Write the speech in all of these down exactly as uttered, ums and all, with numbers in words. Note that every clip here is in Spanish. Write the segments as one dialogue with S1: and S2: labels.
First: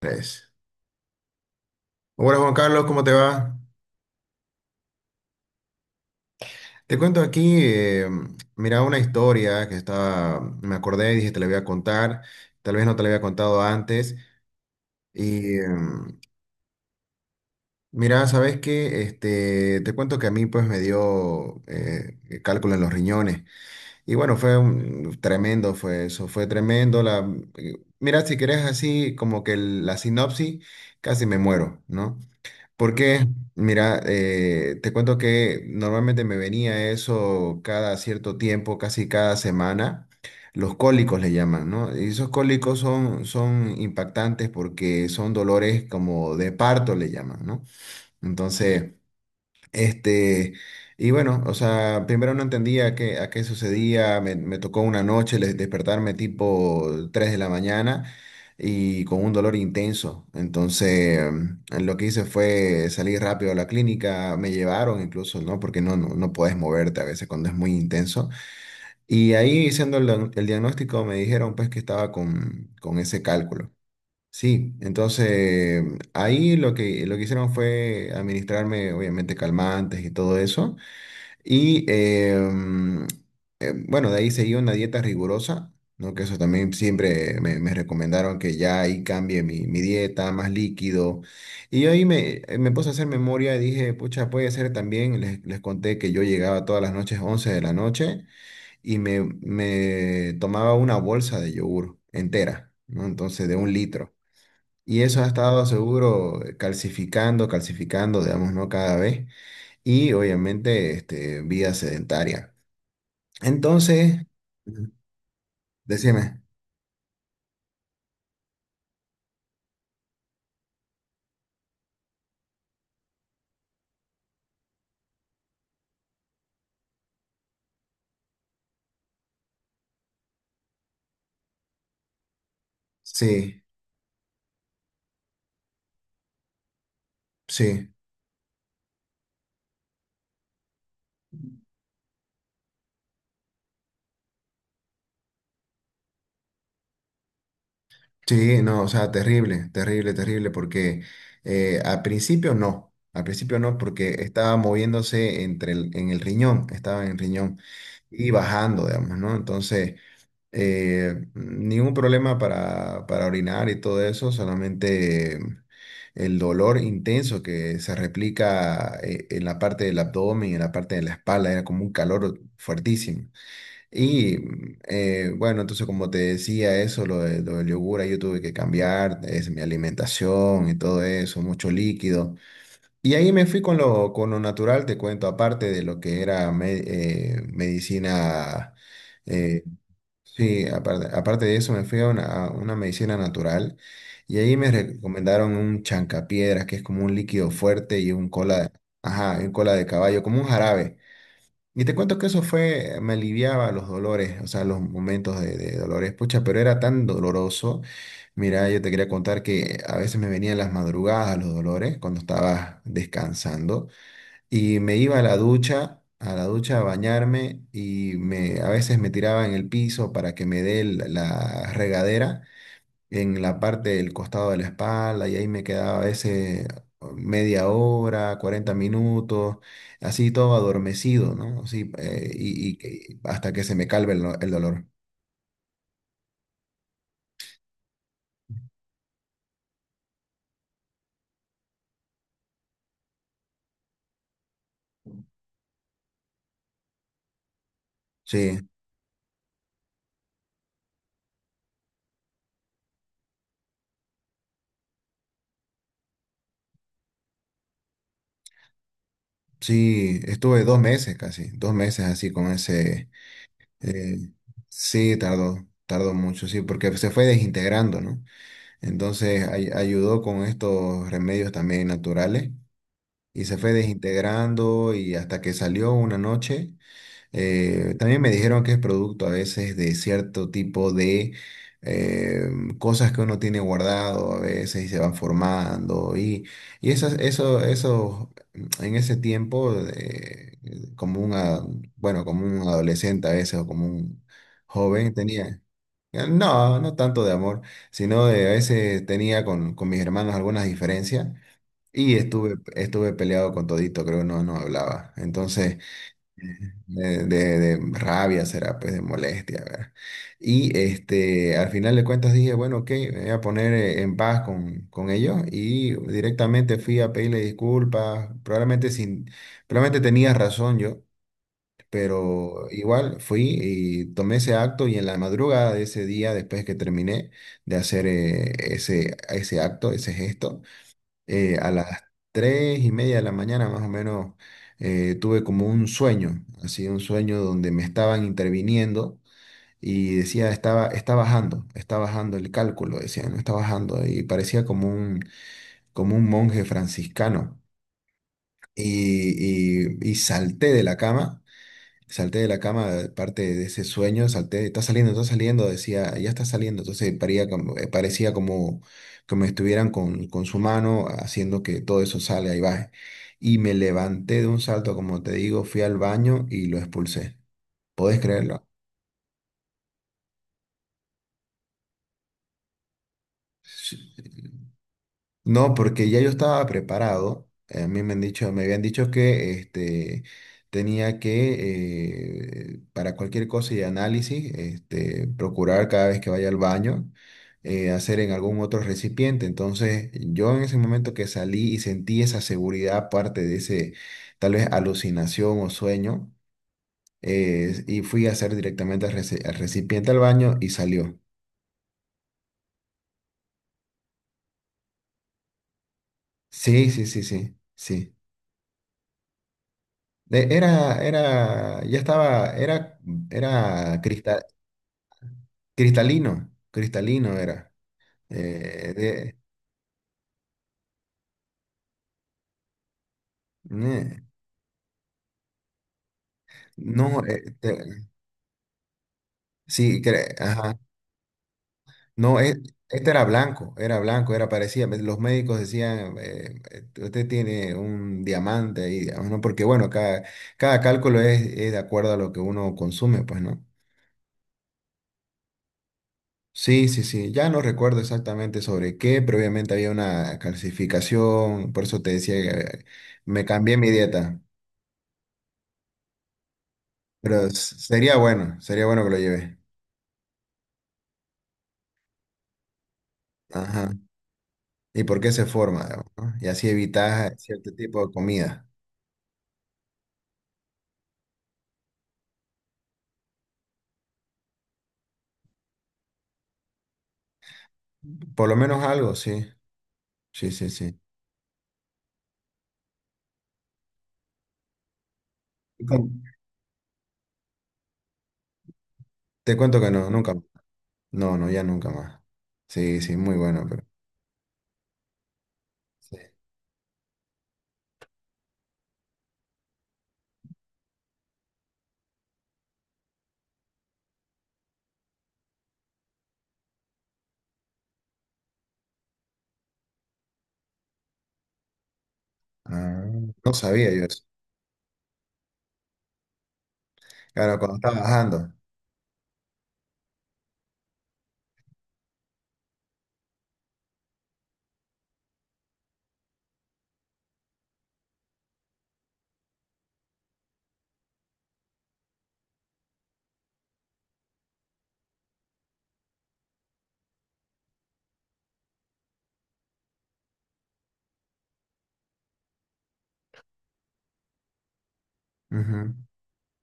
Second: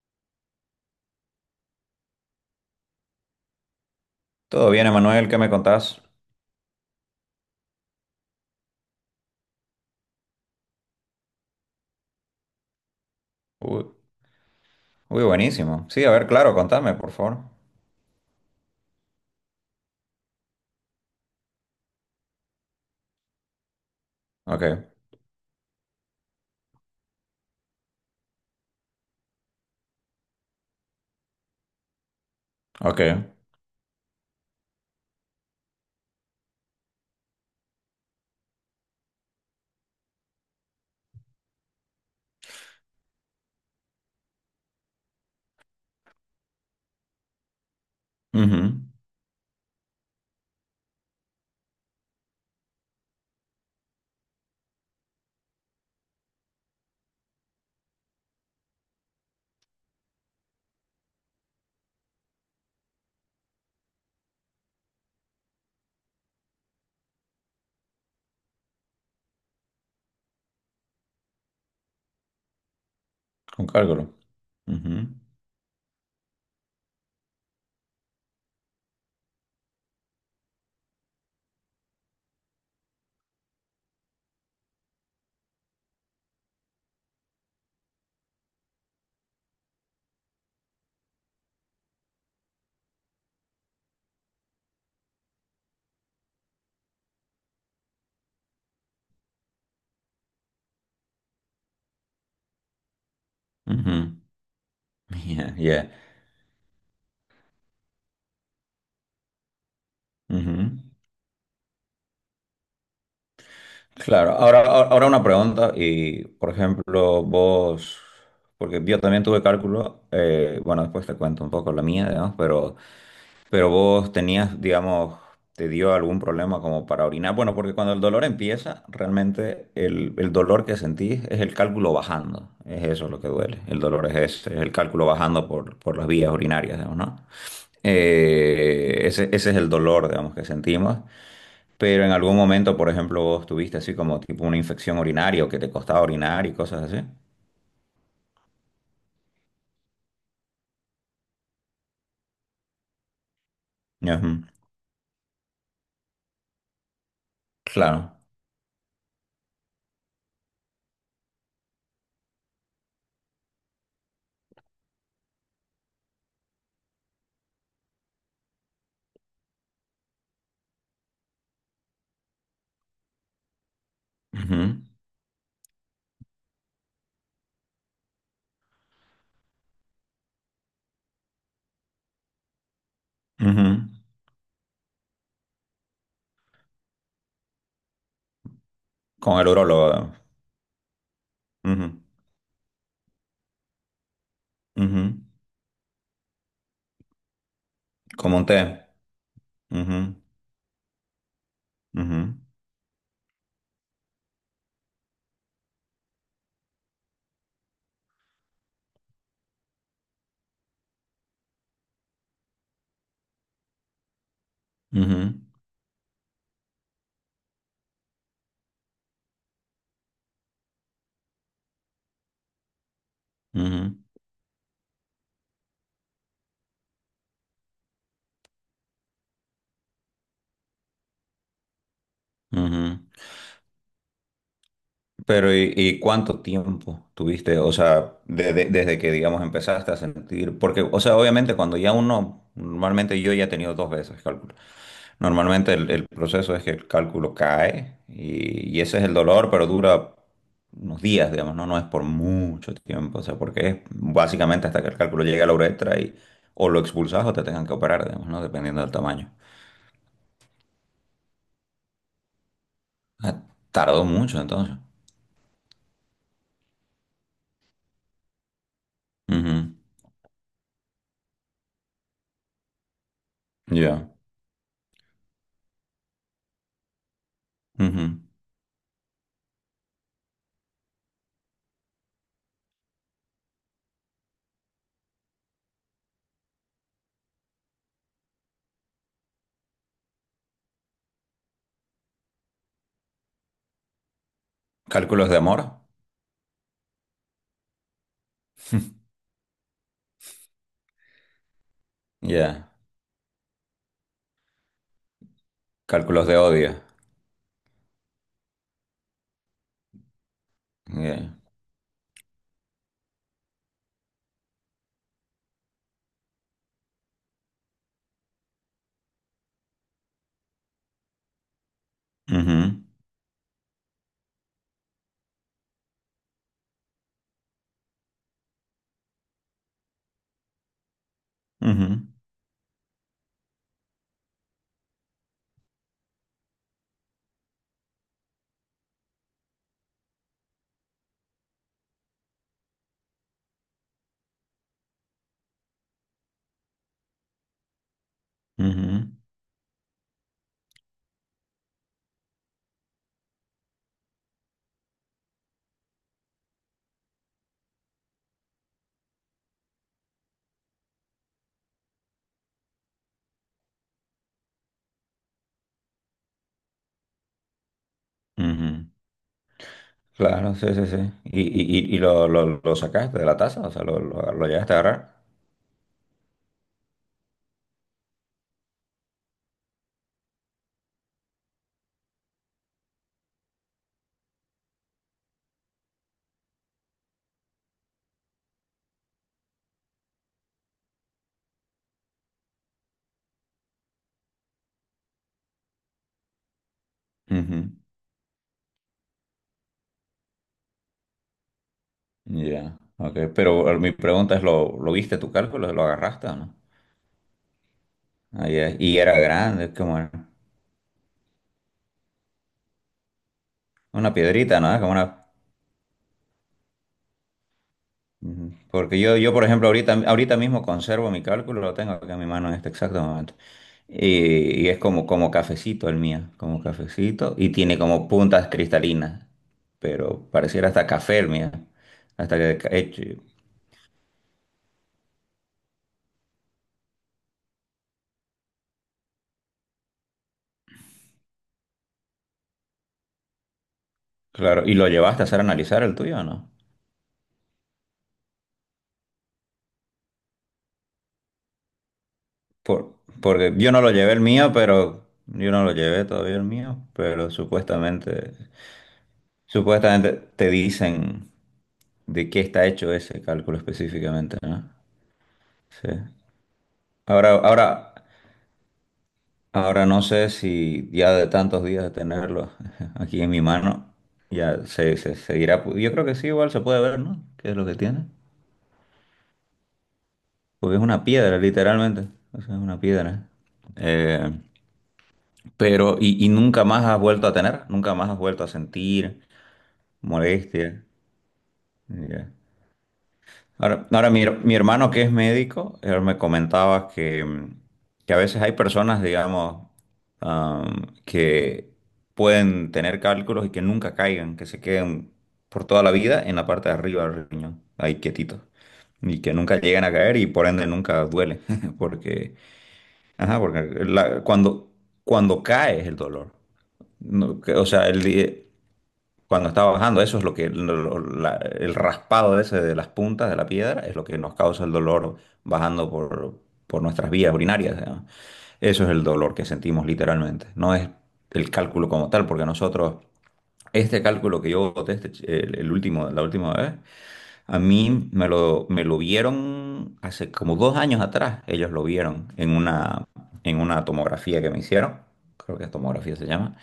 S1: Tres. Hola Juan Carlos, ¿cómo te va?
S2: Todo bien, Emanuel, ¿qué me contás?
S1: Te cuento aquí, eh, mira, una historia que estaba, me acordé y dije te la voy a contar, tal vez no te la había contado
S2: Uy,
S1: antes.
S2: uy,
S1: Y eh,
S2: buenísimo. Sí, a ver, claro, contame, por favor.
S1: mira, ¿sabes qué? Este, te cuento que a mí pues me dio eh, cálculo en los riñones. Y bueno, fue
S2: Ok,
S1: un- tremendo, fue eso, fue tremendo. La, eh, mira, si querés así como que el- la sinopsis, casi me muero, ¿no?
S2: ok.
S1: Porque, mira, eh, te cuento que normalmente me venía eso cada cierto tiempo, casi cada semana. Los cólicos le llaman, ¿no? Y esos cólicos son, son impactantes porque son dolores como de parto le llaman, ¿no?
S2: Ujú.
S1: Entonces, este, y bueno, o sea, primero no entendía qué, a qué sucedía, me, me tocó una noche le- despertarme tipo tres de la mañana y con un dolor intenso. Entonces, mm, lo que hice fue salir rápido a la clínica, me llevaron incluso, ¿no? Porque no, no, no puedes moverte a veces cuando es muy intenso. Y ahí, haciendo el, el diagnóstico, me dijeron pues que estaba con, con ese
S2: Con
S1: cálculo.
S2: cálculo.
S1: Sí,
S2: Ujú,
S1: entonces ahí lo que, lo que hicieron fue administrarme, obviamente, calmantes y todo eso. Y em, em, bueno, de ahí seguí una dieta rigurosa, ¿no? Que eso también siempre me, me recomendaron que ya ahí cambie mi, mi dieta, más líquido. Y yo ahí me, eh, me puse a hacer memoria y dije, pucha, puede ser también, les, les conté que yo llegaba todas las noches, once de la noche, y me, me tomaba una bolsa de yogur entera, ¿no? Entonces, de un litro.
S2: ujú.
S1: Y eso ha
S2: Yeah,
S1: estado
S2: yeah.
S1: seguro eh, calcificando, calcificando, digamos, ¿no? Cada vez. Y
S2: Ujú.
S1: obviamente, este, vida sedentaria. Entonces,
S2: Claro, ahora, ahora
S1: Ujú.
S2: ahora una pregunta y,
S1: Decime,
S2: por ejemplo, vos, porque yo también tuve cálculo, eh, bueno, después te cuento un poco la mía, digamos, pero Pero vos tenías, digamos, ¿te dio algún problema como para orinar? Bueno, porque cuando el dolor empieza, realmente el, el dolor que sentís es el cálculo bajando. Es eso lo que duele.
S1: sí,
S2: El dolor es ese, es el cálculo bajando por, por las vías urinarias, digamos, ¿no?
S1: sí,
S2: Eh, ese, ese es el dolor, digamos, que sentimos. Pero en algún momento, por ejemplo, ¿vos tuviste así como tipo una infección urinaria o que te costaba orinar y cosas así?
S1: sí, no, o sea, terrible, terrible, terrible, porque eh, al principio no, al principio no, porque
S2: Ujú.
S1: estaba moviéndose entre el- en el riñón, estaba en el riñón
S2: Claro.
S1: y bajando, digamos, ¿no? Entonces... eh, ningún problema para, para orinar y todo eso, solamente eh, el dolor intenso que se replica eh, en la parte del abdomen, en la parte de la espalda, era como un calor fuertísimo. Y mm, eh, bueno, entonces como te decía eso, lo, de- lo del yogur, ahí yo tuve que cambiar es, mi alimentación y todo eso, mucho líquido. Y ahí me
S2: Ujú,
S1: fui
S2: ujú.
S1: con lo, con lo natural, te cuento, aparte de lo que era me- eh, medicina.
S2: Con el
S1: eh,
S2: urólogo.
S1: Sí, aparte, aparte de eso me
S2: Ujú,
S1: fui a una, a una medicina natural y ahí me
S2: ujú.
S1: recomendaron un chancapiedras, que es como un líquido fuerte y un
S2: Como un té.
S1: cola de, ajá, un cola de
S2: Ujú,
S1: caballo, como un jarabe. Y te cuento que
S2: ujú,
S1: eso fue, me aliviaba los dolores, o sea, los momentos de, de dolores, pucha, pero era tan doloroso. Mira, yo te quería contar que a veces me venían las madrugadas los dolores cuando estaba descansando. Y me iba a
S2: ujú,
S1: la ducha, a la ducha a bañarme y me, a veces me tiraba en el piso para que me dé el- la regadera en la parte
S2: ujú,
S1: del costado de la espalda y ahí me quedaba a veces media hora, cuarenta minutos, así todo adormecido, ¿no? Así, eh, y, y
S2: ujú.
S1: que- hasta que se me calme el, do- el dolor.
S2: Pero ¿y, y cuánto tiempo tuviste? O sea, desde, desde que, digamos, empezaste a sentir, porque, o sea, obviamente cuando ya uno, normalmente yo ya he tenido dos veces cálculo. Normalmente el, el proceso es que el cálculo cae
S1: Sí,
S2: y, y ese es el dolor, pero dura unos días, digamos, ¿no? No es por mucho tiempo, o sea, porque es básicamente hasta que el cálculo llegue a la uretra y o lo expulsas o te tengan que operar, digamos, ¿no? Dependiendo del tamaño.
S1: sí, estuve dos meses casi, dos meses así con ese...
S2: Ah, tardó
S1: eh,
S2: mucho entonces.
S1: sí, tardó, tardó mucho, sí, porque se fue desintegrando, ¿no? Entonces
S2: Ujú.
S1: ay- ayudó con estos remedios también naturales y se fue
S2: Ya.
S1: desintegrando y hasta que salió una noche. Eh,
S2: Ujú.
S1: también me dijeron que es producto a veces de cierto tipo de eh, cosas que uno tiene guardado a veces y se van formando y, y esas, eso, eso en ese tiempo eh, como una, bueno, como un adolescente a veces o como un joven
S2: Cálculos de amor.
S1: tenía. No, no tanto de amor, sino de a veces tenía con, con mis hermanos algunas diferencias y estuve,
S2: Ya.
S1: estuve peleado con todito, creo que no, no hablaba. Entonces,
S2: Cálculos de odio.
S1: de, de- de rabia será, pues de molestia, ¿verdad? Y
S2: Ya.
S1: este, al final de cuentas dije, bueno, ok, me voy a poner eh, en paz con, con ellos y directamente fui a pedirle disculpas, probablemente sin, probablemente tenía razón yo, pero
S2: Ujú.
S1: igual fui y tomé ese acto y en la madrugada de ese día, después que terminé de hacer eh, ese, ese acto, ese gesto, eh, a
S2: Ujú.
S1: las tres y media de la mañana más o menos eh, tuve como un sueño, así un sueño donde me estaban interviniendo y decía, estaba, está bajando, está bajando el cálculo, decía, no está bajando y parecía como un, como un monje franciscano.
S2: Ujú.
S1: Y, y- y salté de la cama. Salté de la cama, parte de ese sueño, salté, está saliendo, está saliendo, decía, ya está saliendo. Entonces paría como- eh, parecía como que me estuvieran con, con su mano haciendo que todo eso salga y baje. Y me levanté de un salto, como te digo, fui al baño y lo expulsé. ¿Podés creerlo?
S2: Ujú. Claro, sí, sí, sí. ¿Y, y, y y lo, lo, lo sacaste de la taza? O sea,
S1: Sí.
S2: ¿lo, lo, lo llegaste a agarrar?
S1: No, porque ya yo estaba preparado. eh, A mí me han dicho, me habían dicho que este, tenía que, eh, para cualquier cosa y análisis, este, procurar cada vez que vaya al baño, eh, hacer en algún otro recipiente. Entonces, yo en ese momento que salí y sentí esa seguridad, aparte de ese, tal vez alucinación o sueño,
S2: Ujú.
S1: eh, y fui a hacer directamente al reci- al recipiente al baño y salió.
S2: Ya. Ok. Pero eh, mi pregunta es, ¿lo, lo viste tu cálculo? ¿Lo agarraste o no?
S1: Sí, sí, sí, sí, sí.
S2: Ah, ya. Y era grande, es como
S1: Eh, Era, era, ya estaba, era, era
S2: una
S1: crista-
S2: piedrita, ¿no? Es como una.
S1: cristalino, cristalino era.
S2: Ujú.
S1: Eh,
S2: Porque yo, yo,
S1: de-
S2: por ejemplo, ahorita, ahorita mismo conservo mi cálculo, lo tengo acá en mi mano en este exacto momento.
S1: eh,
S2: Y, y es como, como cafecito el mío, como
S1: no,
S2: cafecito, y
S1: eh,
S2: tiene como
S1: te-
S2: puntas cristalinas,
S1: sí,
S2: pero
S1: cre-
S2: pareciera
S1: ajá.
S2: hasta café el mío, hasta
S1: No, eh,
S2: que he hecho,
S1: este era blanco, era blanco, era parecía. Los médicos decían, eh, eh, usted tiene un diamante ahí, digamos, ¿no? Porque bueno, cada, cada cálculo es, es de acuerdo a lo que uno consume, pues, ¿no?
S2: claro, ¿y lo llevaste a hacer analizar el tuyo o no?
S1: Sí, sí, sí, ya no recuerdo exactamente sobre qué, pero obviamente había una calcificación, por eso te decía que
S2: Por,
S1: me
S2: porque yo
S1: cambié
S2: no
S1: mi
S2: lo llevé el
S1: dieta,
S2: mío, pero yo no lo llevé todavía el mío, pero
S1: pero s- sería
S2: supuestamente,
S1: bueno, sería bueno que lo lleve.
S2: supuestamente te dicen de qué está hecho ese cálculo
S1: Ajá.
S2: específicamente, ¿no?
S1: ¿Y por qué se forma?
S2: Sí.
S1: Digamos, ¿no? Y así
S2: Ahora,
S1: evitas
S2: ahora,
S1: cierto tipo de comida.
S2: ahora no sé si ya de tantos días de tenerlo aquí en mi mano, ya se, se seguirá. pu- Yo creo que sí, igual se puede ver, ¿no? ¿Qué es lo que tiene?
S1: Por lo menos algo, sí, sí, sí,
S2: Porque es
S1: sí.
S2: una piedra, literalmente. O sea, es una piedra. Eh,
S1: Y
S2: pero,
S1: con-
S2: y, y nunca más has vuelto a tener? ¿Nunca más has vuelto a sentir
S1: Te cuento que no, nunca más.
S2: molestia?
S1: No, no, ya nunca más.
S2: Ya.
S1: Sí, sí, muy bueno, pero...
S2: Ahora, ahora mi, her- mi hermano que es médico, él me
S1: sí.
S2: comentaba que, mm, que a veces hay personas, digamos, am, que pueden tener cálculos y que nunca caigan, que se queden por toda la vida en la parte de arriba del riñón, ahí quietitos, y que nunca lleguen a caer y por ende nunca duele, porque,
S1: Ah,
S2: ajá,
S1: no
S2: porque
S1: sabía yo
S2: la-
S1: eso.
S2: cuando, cuando cae es el dolor. No, que-
S1: Claro,
S2: o
S1: cuando
S2: sea,
S1: estaba
S2: el, di-
S1: bajando.
S2: cuando está bajando, eso es lo que lo- lo- la- el raspado ese de las puntas de la piedra es lo que nos causa el dolor bajando por, por nuestras vías urinarias, digamos. Eso es el dolor que sentimos literalmente. No es el cálculo como tal, porque nosotros, este cálculo que yo boté, este ch- el, el último, la última vez, a mí me lo, me lo vieron hace como dos años atrás. Ellos lo vieron en una, en una tomografía que me hicieron, creo que es
S1: Ujú.
S2: tomografía se llama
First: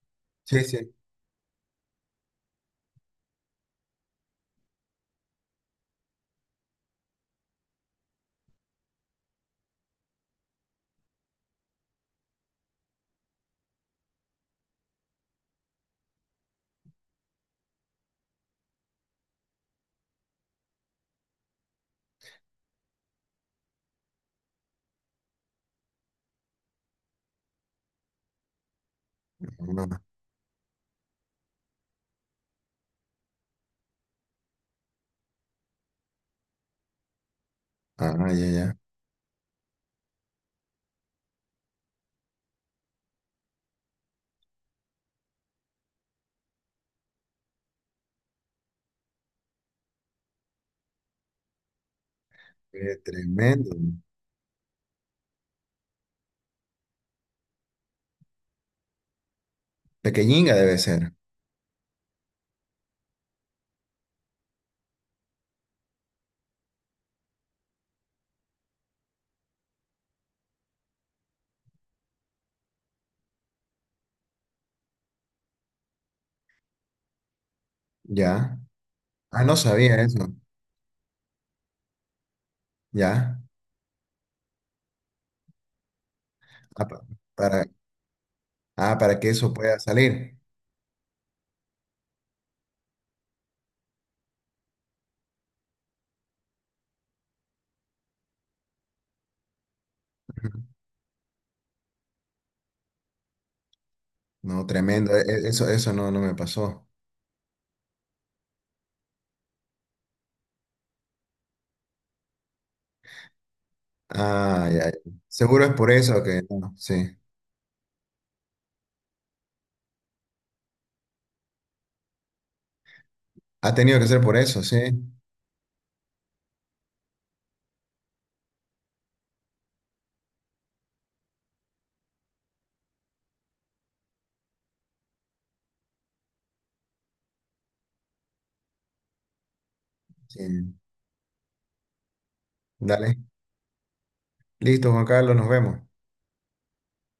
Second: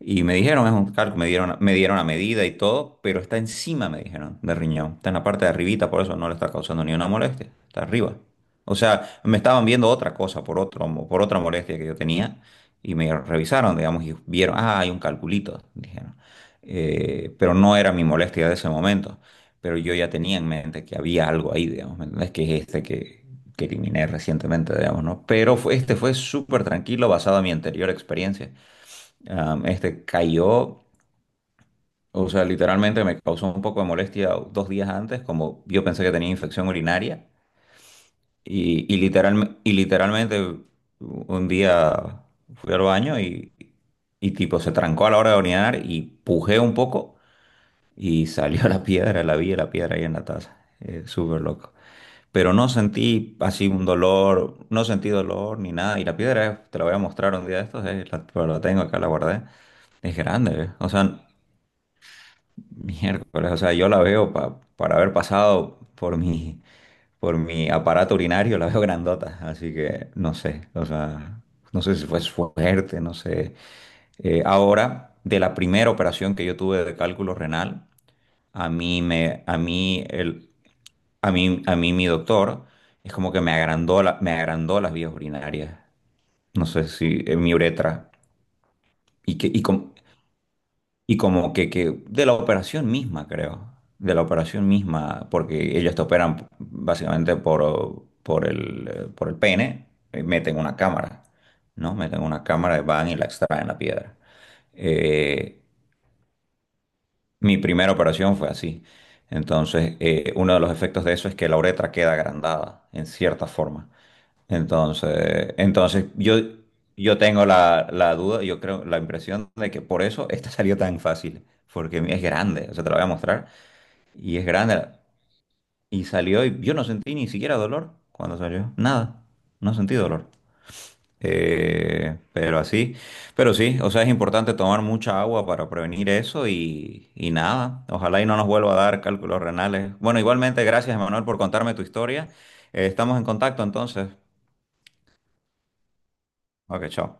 S2: y me
S1: Sí,
S2: dijeron, es un
S1: sí.
S2: calco, me dieron, me dieron la medida y todo, pero está encima, me dijeron, del riñón. Está en la parte de arribita, por eso no le está causando ni una molestia. Está arriba. O sea, me estaban viendo otra cosa por otro, mo- por otra molestia que yo tenía y me revisaron, digamos, y vieron, ah, hay un calculito, dijeron. Eh, pero no era mi molestia de ese momento. Pero yo ya tenía en mente que había algo ahí, digamos, ¿me entendés? Que es este que, que eliminé recientemente, digamos, ¿no? Pero fue- este fue súper tranquilo basado en mi anterior experiencia. Am, este cayó, o sea, literalmente me causó un poco de molestia dos días antes, como yo pensé que tenía infección urinaria,
S1: Ah, ah, ya, ya.
S2: y, y, literal, y literalmente un día fui al baño y, y tipo se trancó a la hora de orinar y pujé un poco y salió la piedra, la vi la piedra ahí en la taza. Eh, súper loco. Pero no
S1: Eh,
S2: sentí así
S1: tremendo.
S2: un dolor, no sentí dolor ni nada, y la piedra, eh, te la voy a mostrar un día de estos, eh, la, pero la tengo acá, la guardé. Es
S1: Pequeñinga
S2: grande, eh.
S1: debe
S2: O
S1: ser.
S2: sea, miércoles, o sea, yo la veo pa- para haber pasado por mi, por mi aparato urinario, la veo grandota, así que no sé, o sea, no sé si fue suerte, no sé. Eh, ahora, de la primera operación que yo tuve de cálculo renal,
S1: Ya.
S2: a mí
S1: Ah,
S2: me,
S1: no
S2: a
S1: sabía
S2: mí
S1: eso.
S2: el, a mí, a mí mi doctor es como
S1: Ya.
S2: que me agrandó la- me agrandó las vías urinarias, no
S1: Ah,
S2: sé
S1: pa-
S2: si en mi
S1: para,
S2: uretra
S1: ah, para que
S2: y que
S1: eso
S2: y
S1: pueda
S2: com-
S1: salir.
S2: y como que, que de la operación misma, creo, de la operación misma, porque ellos te operan básicamente por, por el, eh, por el pene, eh, meten
S1: Ujú.
S2: una cámara, ¿no? Meten una cámara, y van y la extraen la piedra.
S1: No, tremendo. E- e-
S2: Eh,
S1: Eso, eso no, no me pasó.
S2: Mi primera operación fue así. Entonces, eh, uno de los efectos de eso es que la uretra queda agrandada, en cierta forma.
S1: Ah, ya. Ya.
S2: Entonces,
S1: Seguro es por
S2: entonces
S1: eso
S2: yo,
S1: que no, sí.
S2: yo tengo la, la duda, yo creo, la impresión de que por eso esta salió tan fácil, porque es grande, o sea, te la voy a mostrar,
S1: Ha tenido que ser por
S2: y es
S1: eso, sí.
S2: grande, y salió, y yo no sentí ni siquiera dolor cuando salió, nada, no sentí dolor. Eh, pero así, pero sí, o sea, es importante tomar mucha agua para prevenir eso y, y nada, ojalá y no nos vuelva a dar cálculos renales. Bueno, igualmente,
S1: Sí.
S2: gracias, Emanuel, por contarme tu historia. Eh,
S1: Dale.
S2: estamos en contacto entonces.
S1: Listo, Juan Carlos, nos vemos.
S2: Ok, chao.